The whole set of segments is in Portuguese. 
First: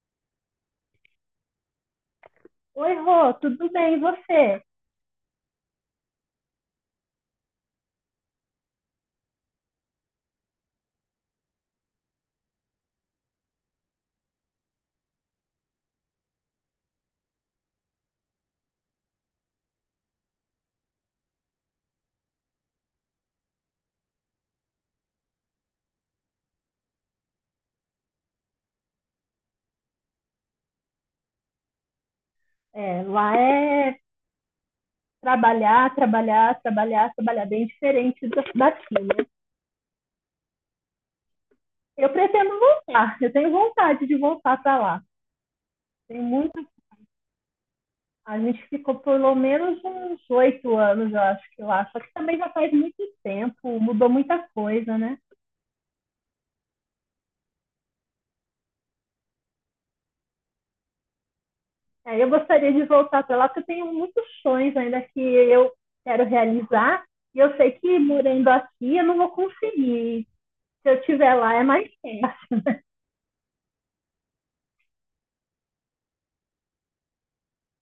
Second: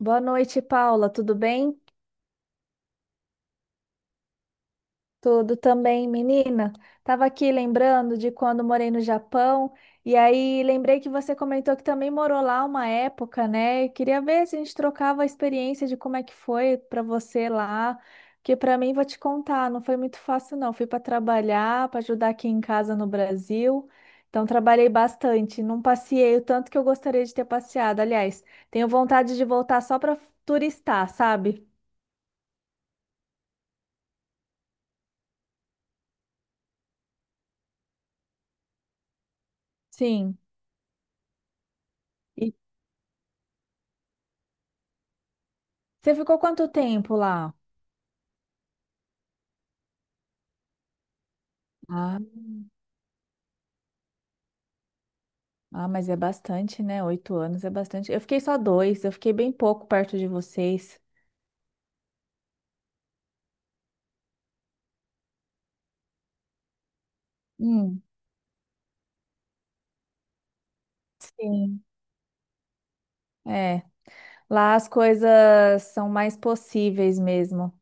Boa noite, Paula. Tudo bem? Oi, Rô, tudo bem, e você? Tudo também, menina. Tava aqui lembrando de quando morei no Japão e aí lembrei que você comentou que também morou lá uma época, né? E queria ver se a gente trocava a experiência de como é que foi para você lá, porque para mim vou te contar, não foi muito fácil não. Fui para trabalhar, para ajudar aqui em casa no Brasil. Então trabalhei bastante, não passeei o tanto que eu gostaria de ter passeado. Aliás, tenho vontade de voltar só para turistar, sabe? É, lá é trabalhar, trabalhar, trabalhar, trabalhar, bem diferente daqui, né? Sim. Eu pretendo voltar, eu tenho vontade de voltar para lá. Você Tem ficou muito. quanto tempo lá? A gente ficou por pelo menos uns 8 anos, eu acho que lá, só que Ah, também já faz muito tempo, mudou muita coisa, né? ah, mas é bastante, né? 8 anos é bastante. Eu fiquei só dois, eu fiquei bem pouco perto de vocês. É, eu gostaria de voltar para lá, porque eu tenho muitos sonhos ainda que eu quero realizar, e eu sei que Hum, morando aqui eu não vou conseguir. Se eu estiver lá, é sim, mais tempo. é. Lá as coisas são mais possíveis mesmo.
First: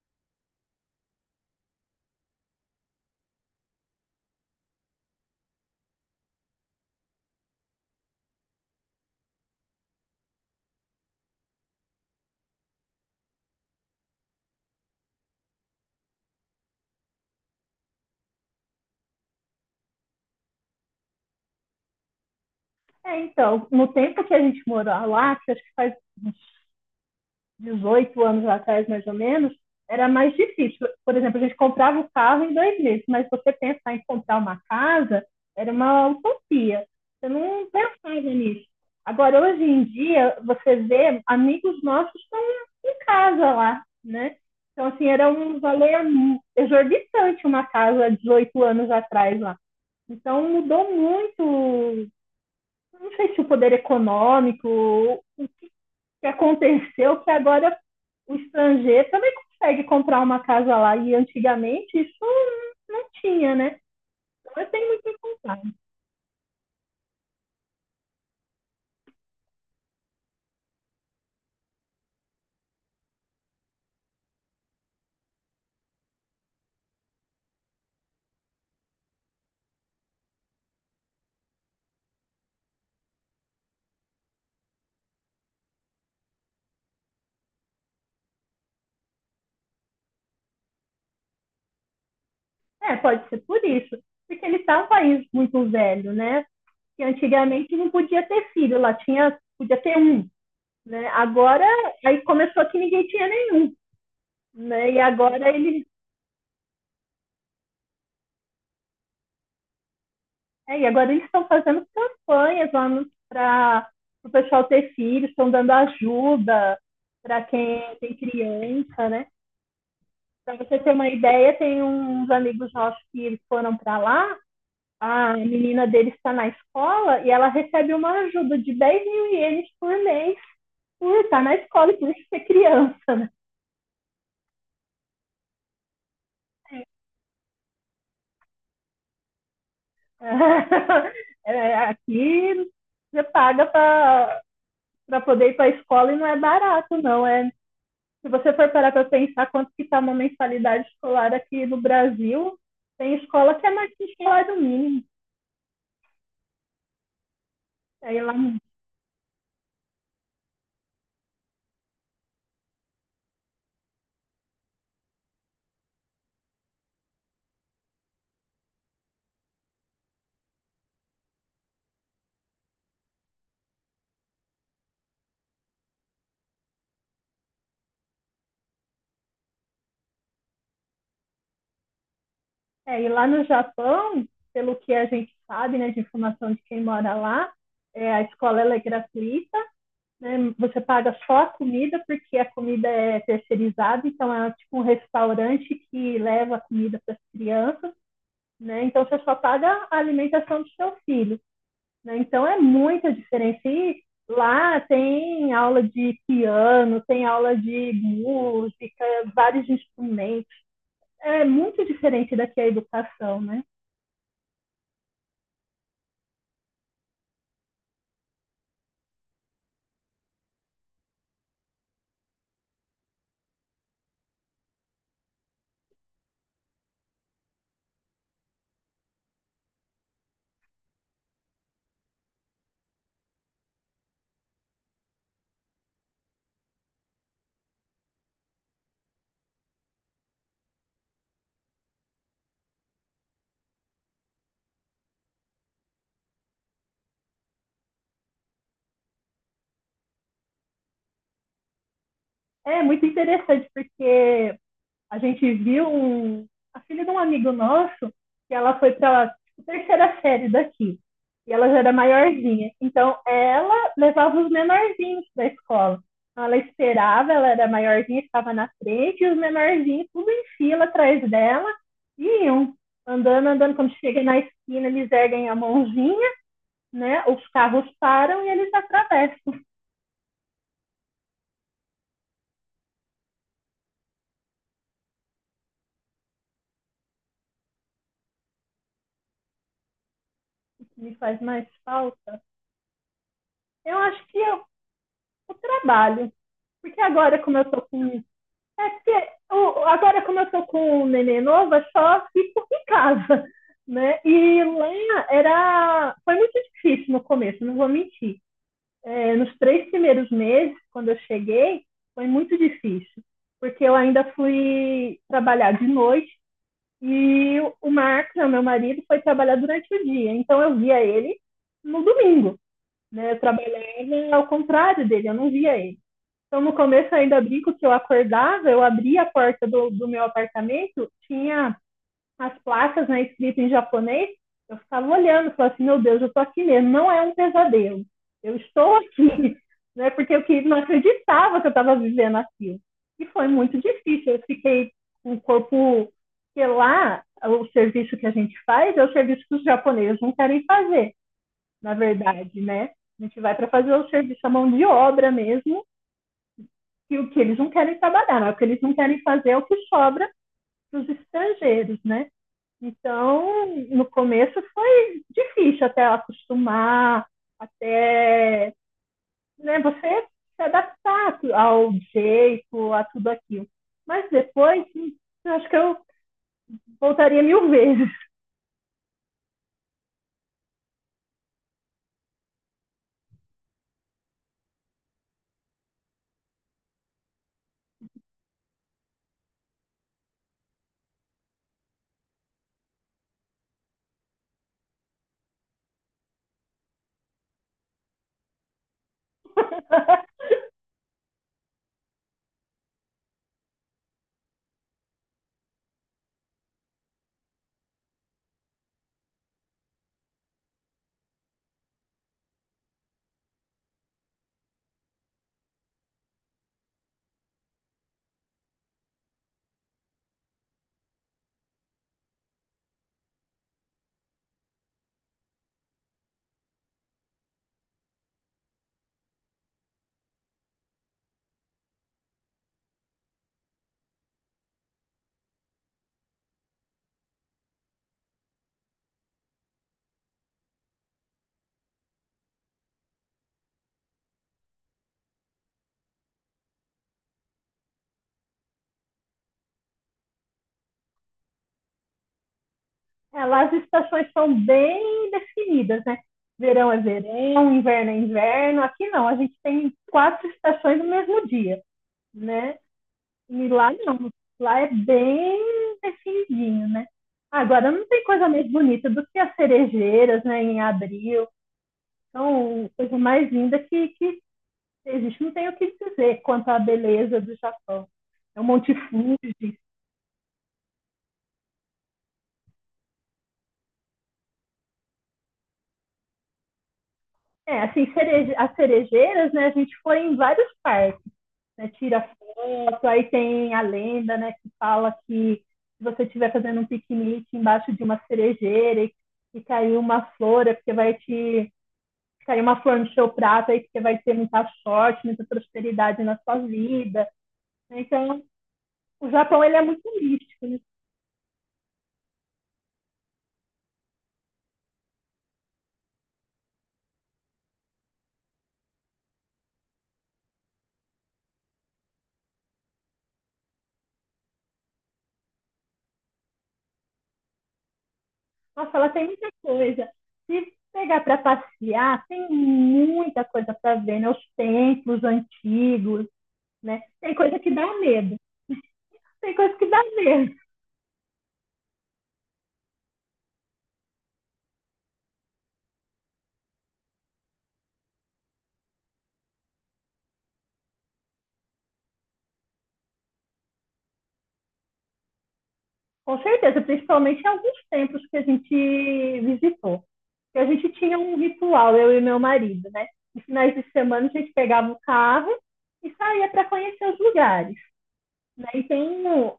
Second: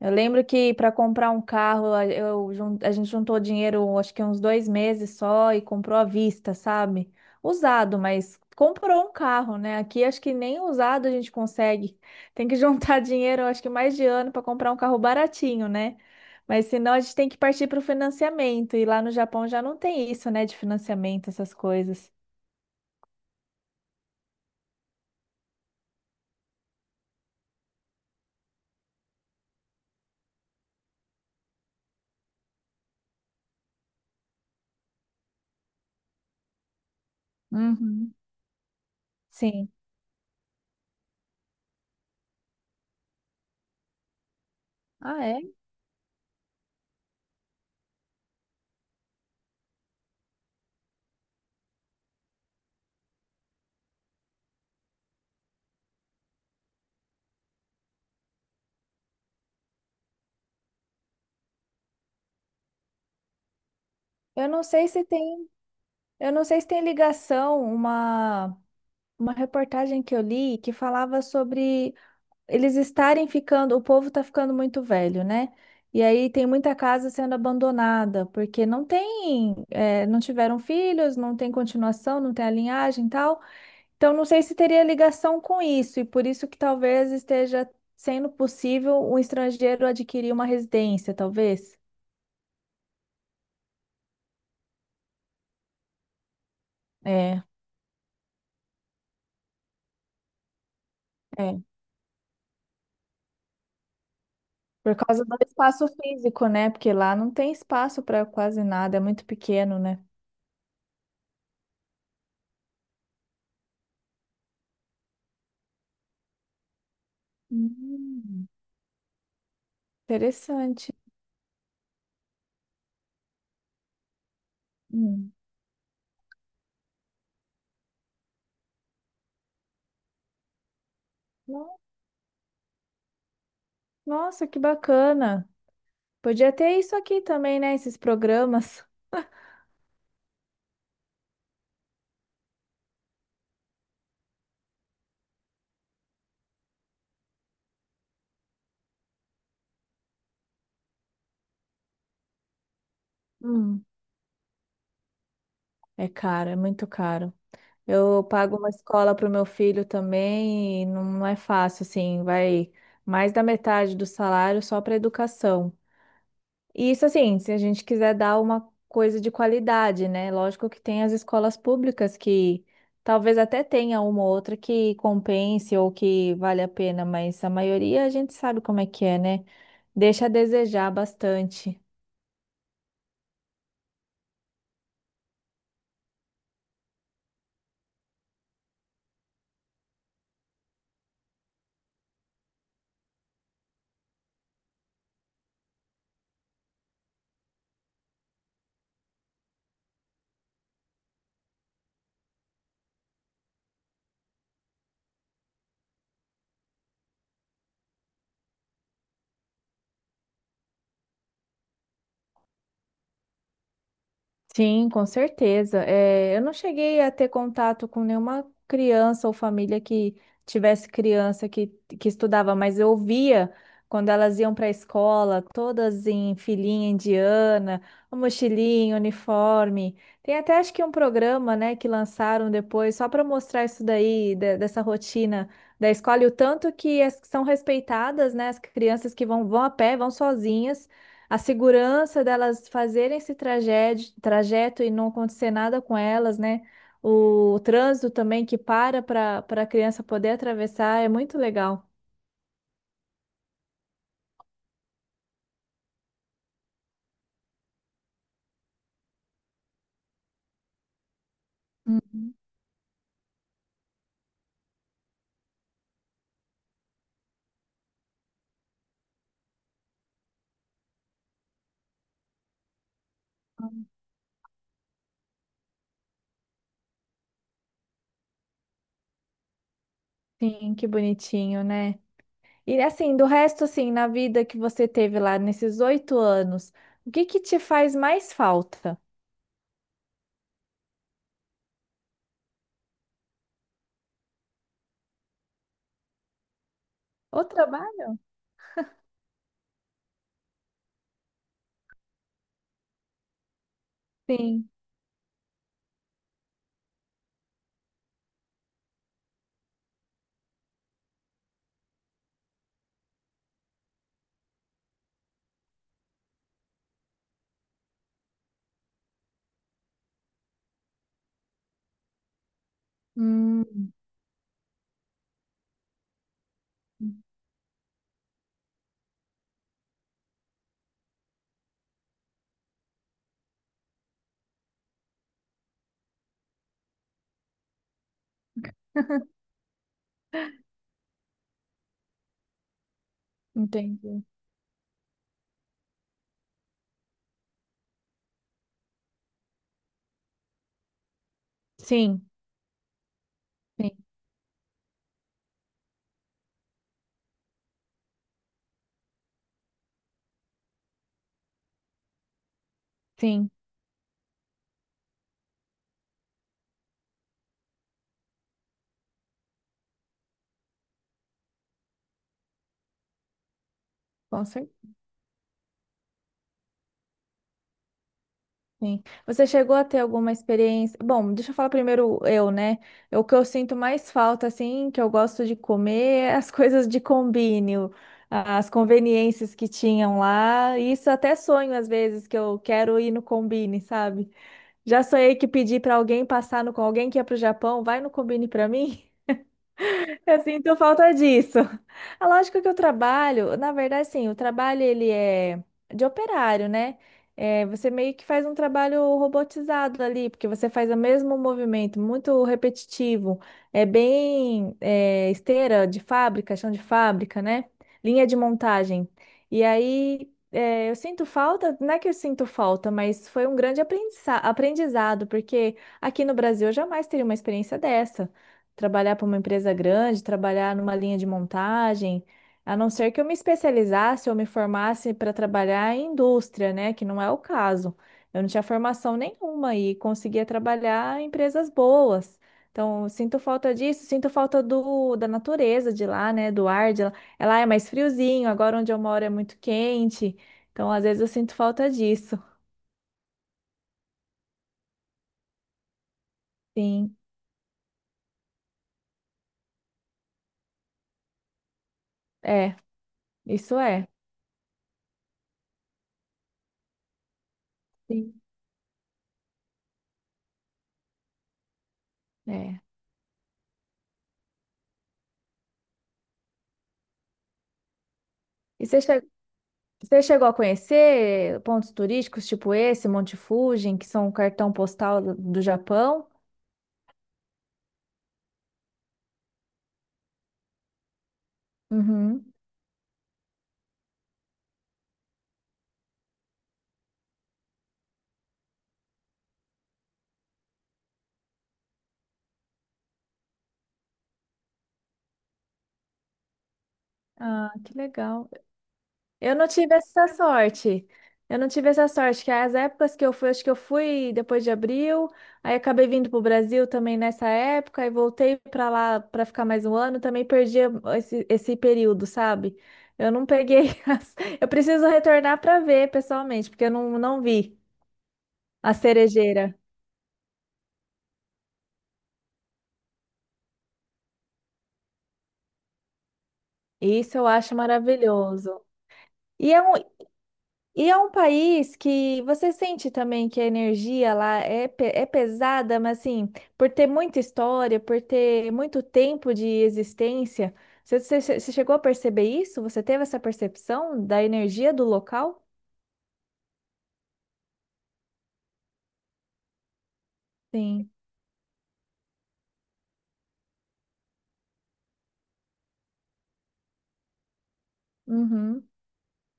Eu lembro que para comprar um carro, a gente juntou dinheiro, acho que uns 2 meses só, e comprou à vista, sabe? Usado, mas comprou um carro, né? Aqui acho que nem usado a gente consegue. Tem que juntar dinheiro, acho que mais de ano, para comprar um carro baratinho, né? Mas senão a gente tem que partir para o financiamento. E lá no Japão já não tem isso, né? De financiamento, essas coisas. É, então, no tempo que a gente morou lá, que acho que faz uns 18 anos atrás, mais ou menos, era mais difícil. Por exemplo, a gente comprava o carro em 2 meses, mas você pensar em comprar uma casa era uma utopia. Você não Uhum. pensava nisso. Agora, hoje Sim. em dia, você vê amigos nossos estão em casa lá, né? Então, assim, Ah, era é? um valor exorbitante uma casa há 18 anos atrás lá. Então, mudou muito, não sei se o poder econômico, o que aconteceu, que agora o estrangeiro também consegue comprar uma casa lá. E antigamente isso não tinha, né? Eu Então não eu tenho sei se muito em tem, contar. eu não sei se tem ligação, uma reportagem que eu li que falava sobre eles estarem ficando, o povo está ficando muito velho, né? E aí tem muita casa sendo abandonada, porque não tem, não tiveram filhos, não tem continuação, não tem a linhagem e tal. Então não sei se teria ligação com isso, e por isso que talvez esteja sendo possível um estrangeiro adquirir uma residência, talvez. É, pode ser por isso. Porque ele está um país muito velho, né? Que É, antigamente não podia ter filho, lá tinha, podia ter um. Né? é. Agora, aí começou que ninguém tinha nenhum. Né? Por E causa do agora espaço eles... físico, né? Porque lá não tem espaço para quase nada, é muito pequeno, né? É, e agora eles estão fazendo campanhas lá para o pessoal ter filhos, estão dando ajuda para quem tem Hum. criança, né? Para você ter Interessante. uma ideia, tem uns amigos nossos que eles foram para lá, Hum. a menina deles está na escola e ela recebe uma ajuda de 10 mil ienes por mês por estar na No- escola e por ser criança, né? Nossa, que bacana. Podia ter isso aqui também, né? Esses programas. É, aqui você paga para poder ir para a escola e não é barato, não. É, se você for parar para pensar quanto que está uma mensalidade escolar aqui no Brasil, tem escola que é Hum. mais que salário mínimo. É caro, é muito caro. Aí Eu lá, pago uma escola para o meu filho também e não é fácil, assim, vai mais da metade do salário só para educação. E isso assim, se a gente quiser dar uma coisa de qualidade, né? Lógico que tem as escolas públicas que talvez até tenha uma ou outra que compense ou que vale a pena, mas a maioria a gente sabe como é que é, né? Deixa a desejar bastante. é, e lá no Japão, pelo que a gente sabe, né, de informação de quem mora lá, é, a escola ela é gratuita, né, você paga só a comida, porque a comida é terceirizada, então é tipo um restaurante que leva a comida para as crianças, né, então você só paga a alimentação do seu filho. Né? Então é muito diferente. E lá tem aula de piano, tem aula de música, vários instrumentos. É muito diferente daqui a educação, né? Sim, com certeza. É, eu não cheguei a ter contato com nenhuma criança ou família que tivesse criança que estudava, mas eu via quando elas iam para a escola, todas em filinha indiana, mochilinha, uniforme. Tem até acho que um programa, né, que lançaram depois só para mostrar isso daí, dessa rotina da escola e o tanto que são respeitadas, né, as crianças que vão, vão a pé, vão sozinhas. A segurança delas fazerem esse trajeto, trajeto e não acontecer nada com elas, né? O trânsito também que para a criança poder atravessar é muito legal. É muito interessante porque a gente viu a filha de um amigo nosso, que ela foi para a terceira série daqui. E ela já era Uhum. maiorzinha. Então, ela levava os menorzinhos da escola. Então, ela esperava, ela era maiorzinha, estava na frente, e os menorzinhos, tudo em fila atrás dela, iam andando, andando. Quando chega na esquina, eles erguem a mãozinha, né? Os carros param e eles atravessam. Sim, que bonitinho, né? E assim, do resto, assim, na vida que você teve lá nesses 8 anos, o que que te faz mais falta? O que me faz mais falta. Eu acho que é o trabalho. Porque agora, O como eu tô trabalho? com... É porque agora, como eu tô com o neném novo, eu só fico em casa, né? E Sim. lá era... Foi muito difícil no começo, não vou mentir. É, nos 3 primeiros meses, quando eu cheguei, foi muito difícil. Porque eu ainda fui trabalhar de noite e Marcos, né, meu marido, foi trabalhar durante o dia. Então, eu via ele no domingo, né? Eu Hum, trabalhava ao contrário dele, eu não via ele. Então, no começo, eu ainda brinco que eu acordava, eu abria a porta do meu apartamento, tinha as placas, né, escritas em japonês, eu ficava olhando, falava assim, meu Deus, eu estou aqui mesmo, não é um pesadelo, eu estou aqui, né, porque eu não acreditava que eu estava vivendo aquilo. E foi muito entendi. difícil, eu fiquei com o corpo, porque lá o serviço que a gente faz é o serviço que os japoneses não querem fazer, na Sim, verdade, né? A gente vai para fazer sim, o serviço à mão de obra mesmo, e o que eles não querem trabalhar, não, o que eles não querem fazer é o que sobra para os estrangeiros, né? sim, Então, no começo foi difícil até acostumar, até, né, você se adaptar ao jeito, a tudo aquilo. Mas com depois, acho que eu voltaria mil vezes. Sim. Você chegou a ter alguma experiência? Bom, deixa eu falar primeiro eu, né? O que eu sinto mais falta, assim, que eu gosto de comer, é as coisas de combine, as conveniências que tinham lá. Isso até sonho às vezes que eu quero ir no combine, sabe? Já sonhei que pedi para alguém passar no com alguém que ia para o Japão, vai no combine para mim. Eu sinto falta disso. A lógica que eu trabalho, na verdade, sim, o trabalho ele é de operário, né? É, você meio que faz um trabalho robotizado ali, porque você faz o mesmo movimento, muito repetitivo. É bem é, esteira de fábrica, chão de fábrica, né? Linha de montagem. E aí é, eu sinto falta, não é que eu sinto falta, mas foi um grande aprendizado, porque aqui no Brasil eu jamais teria uma experiência dessa, trabalhar para uma empresa grande, trabalhar numa linha de montagem, a não ser que eu me especializasse ou me formasse para trabalhar em indústria, né? Que não é o caso. Eu não tinha formação nenhuma e conseguia trabalhar em empresas boas. Então, sinto falta disso, sinto falta do, da natureza de lá, né? Do ar de lá. É lá é mais friozinho, agora onde eu moro é muito quente. Então, às vezes eu sinto falta disso. Lá as estações são bem definidas, né? Verão é Sim, verão, inverno é inverno. Aqui não, a gente tem quatro estações no mesmo dia, né? é, E isso lá é. não. Lá é bem definidinho, né? Agora, não tem Sim. coisa mais bonita do que as cerejeiras, né, em abril. É. Então, coisa mais linda que existe. Não tem o que dizer quanto à beleza do Japão. É o E Monte você chegou Fuji. Você chegou a conhecer pontos turísticos tipo esse, Monte Fuji, que são o cartão postal do Japão? É, assim, as cerejeiras, né, a gente foi em vários parques, né, tira Uhum. foto, aí tem a lenda, né, que fala que se você estiver fazendo um piquenique embaixo de uma cerejeira e cair uma flor, é porque vai te sair uma flor no seu prato, aí que você vai ter muita sorte, muita prosperidade na sua vida. Ah, que Né? Então, legal. o Eu Japão não ele é tive muito essa místico. Né? sorte. Eu não tive essa sorte, que as épocas que eu fui, acho que eu fui depois de abril, aí acabei vindo para o Brasil também nessa época, e voltei para lá para ficar mais um ano, também perdi esse período, sabe? Eu não peguei as... Eu preciso retornar para ver pessoalmente, porque eu não, não vi a Nossa, ela tem muita cerejeira. coisa. Se pegar para passear, tem muita coisa para ver, né? Os templos antigos, né? Tem Isso eu coisa que acho dá medo. maravilhoso. Tem E coisa é que um, dá medo. e é um país que você sente também que a energia lá é, é pesada, mas assim, por ter muita história, por ter muito tempo de existência, você chegou a perceber isso? Você teve essa percepção da energia do local? Com certeza, principalmente em alguns tempos que a gente visitou. E a gente Sim. tinha um ritual, eu e meu marido, né? Nos finais de semana a gente pegava o carro e saía para conhecer os lugares. Né? E Uhum.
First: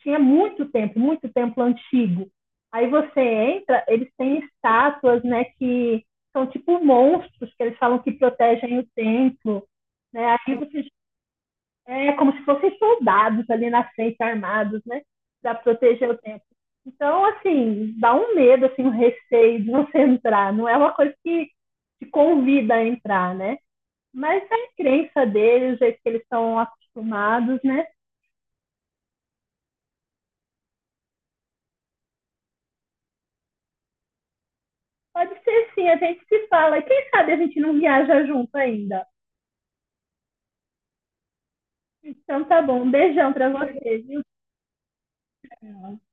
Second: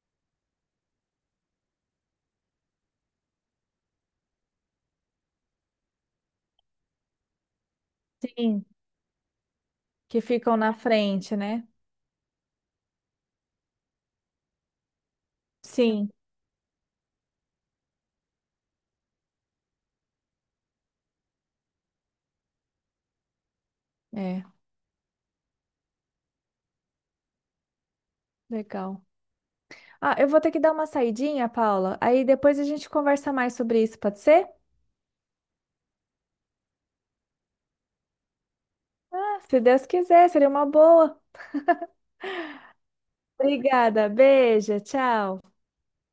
tinha muito templo antigo. Aí você entra, eles têm estátuas, né, que são tipo monstros, que eles falam que Sim. protegem o templo, Que né? Aí ficam na você frente, né? é, como se fossem soldados ali na frente, armados, né? Para proteger Sim. o templo. Então, assim, dá um medo, assim, um receio de você entrar. Não é uma coisa que te convida a entrar, né? Mas É, é a crença deles, o jeito que eles estão acostumados, né? legal. Ah, eu vou ter que dar uma saidinha, Paula. Aí depois a gente conversa mais sobre isso, pode ser? Pode ser sim, a gente se fala. E quem sabe a gente não viaja junto ainda. Se Deus quiser, seria uma boa. Então tá bom, um beijão pra vocês. Obrigada, beijo, tchau. Viu?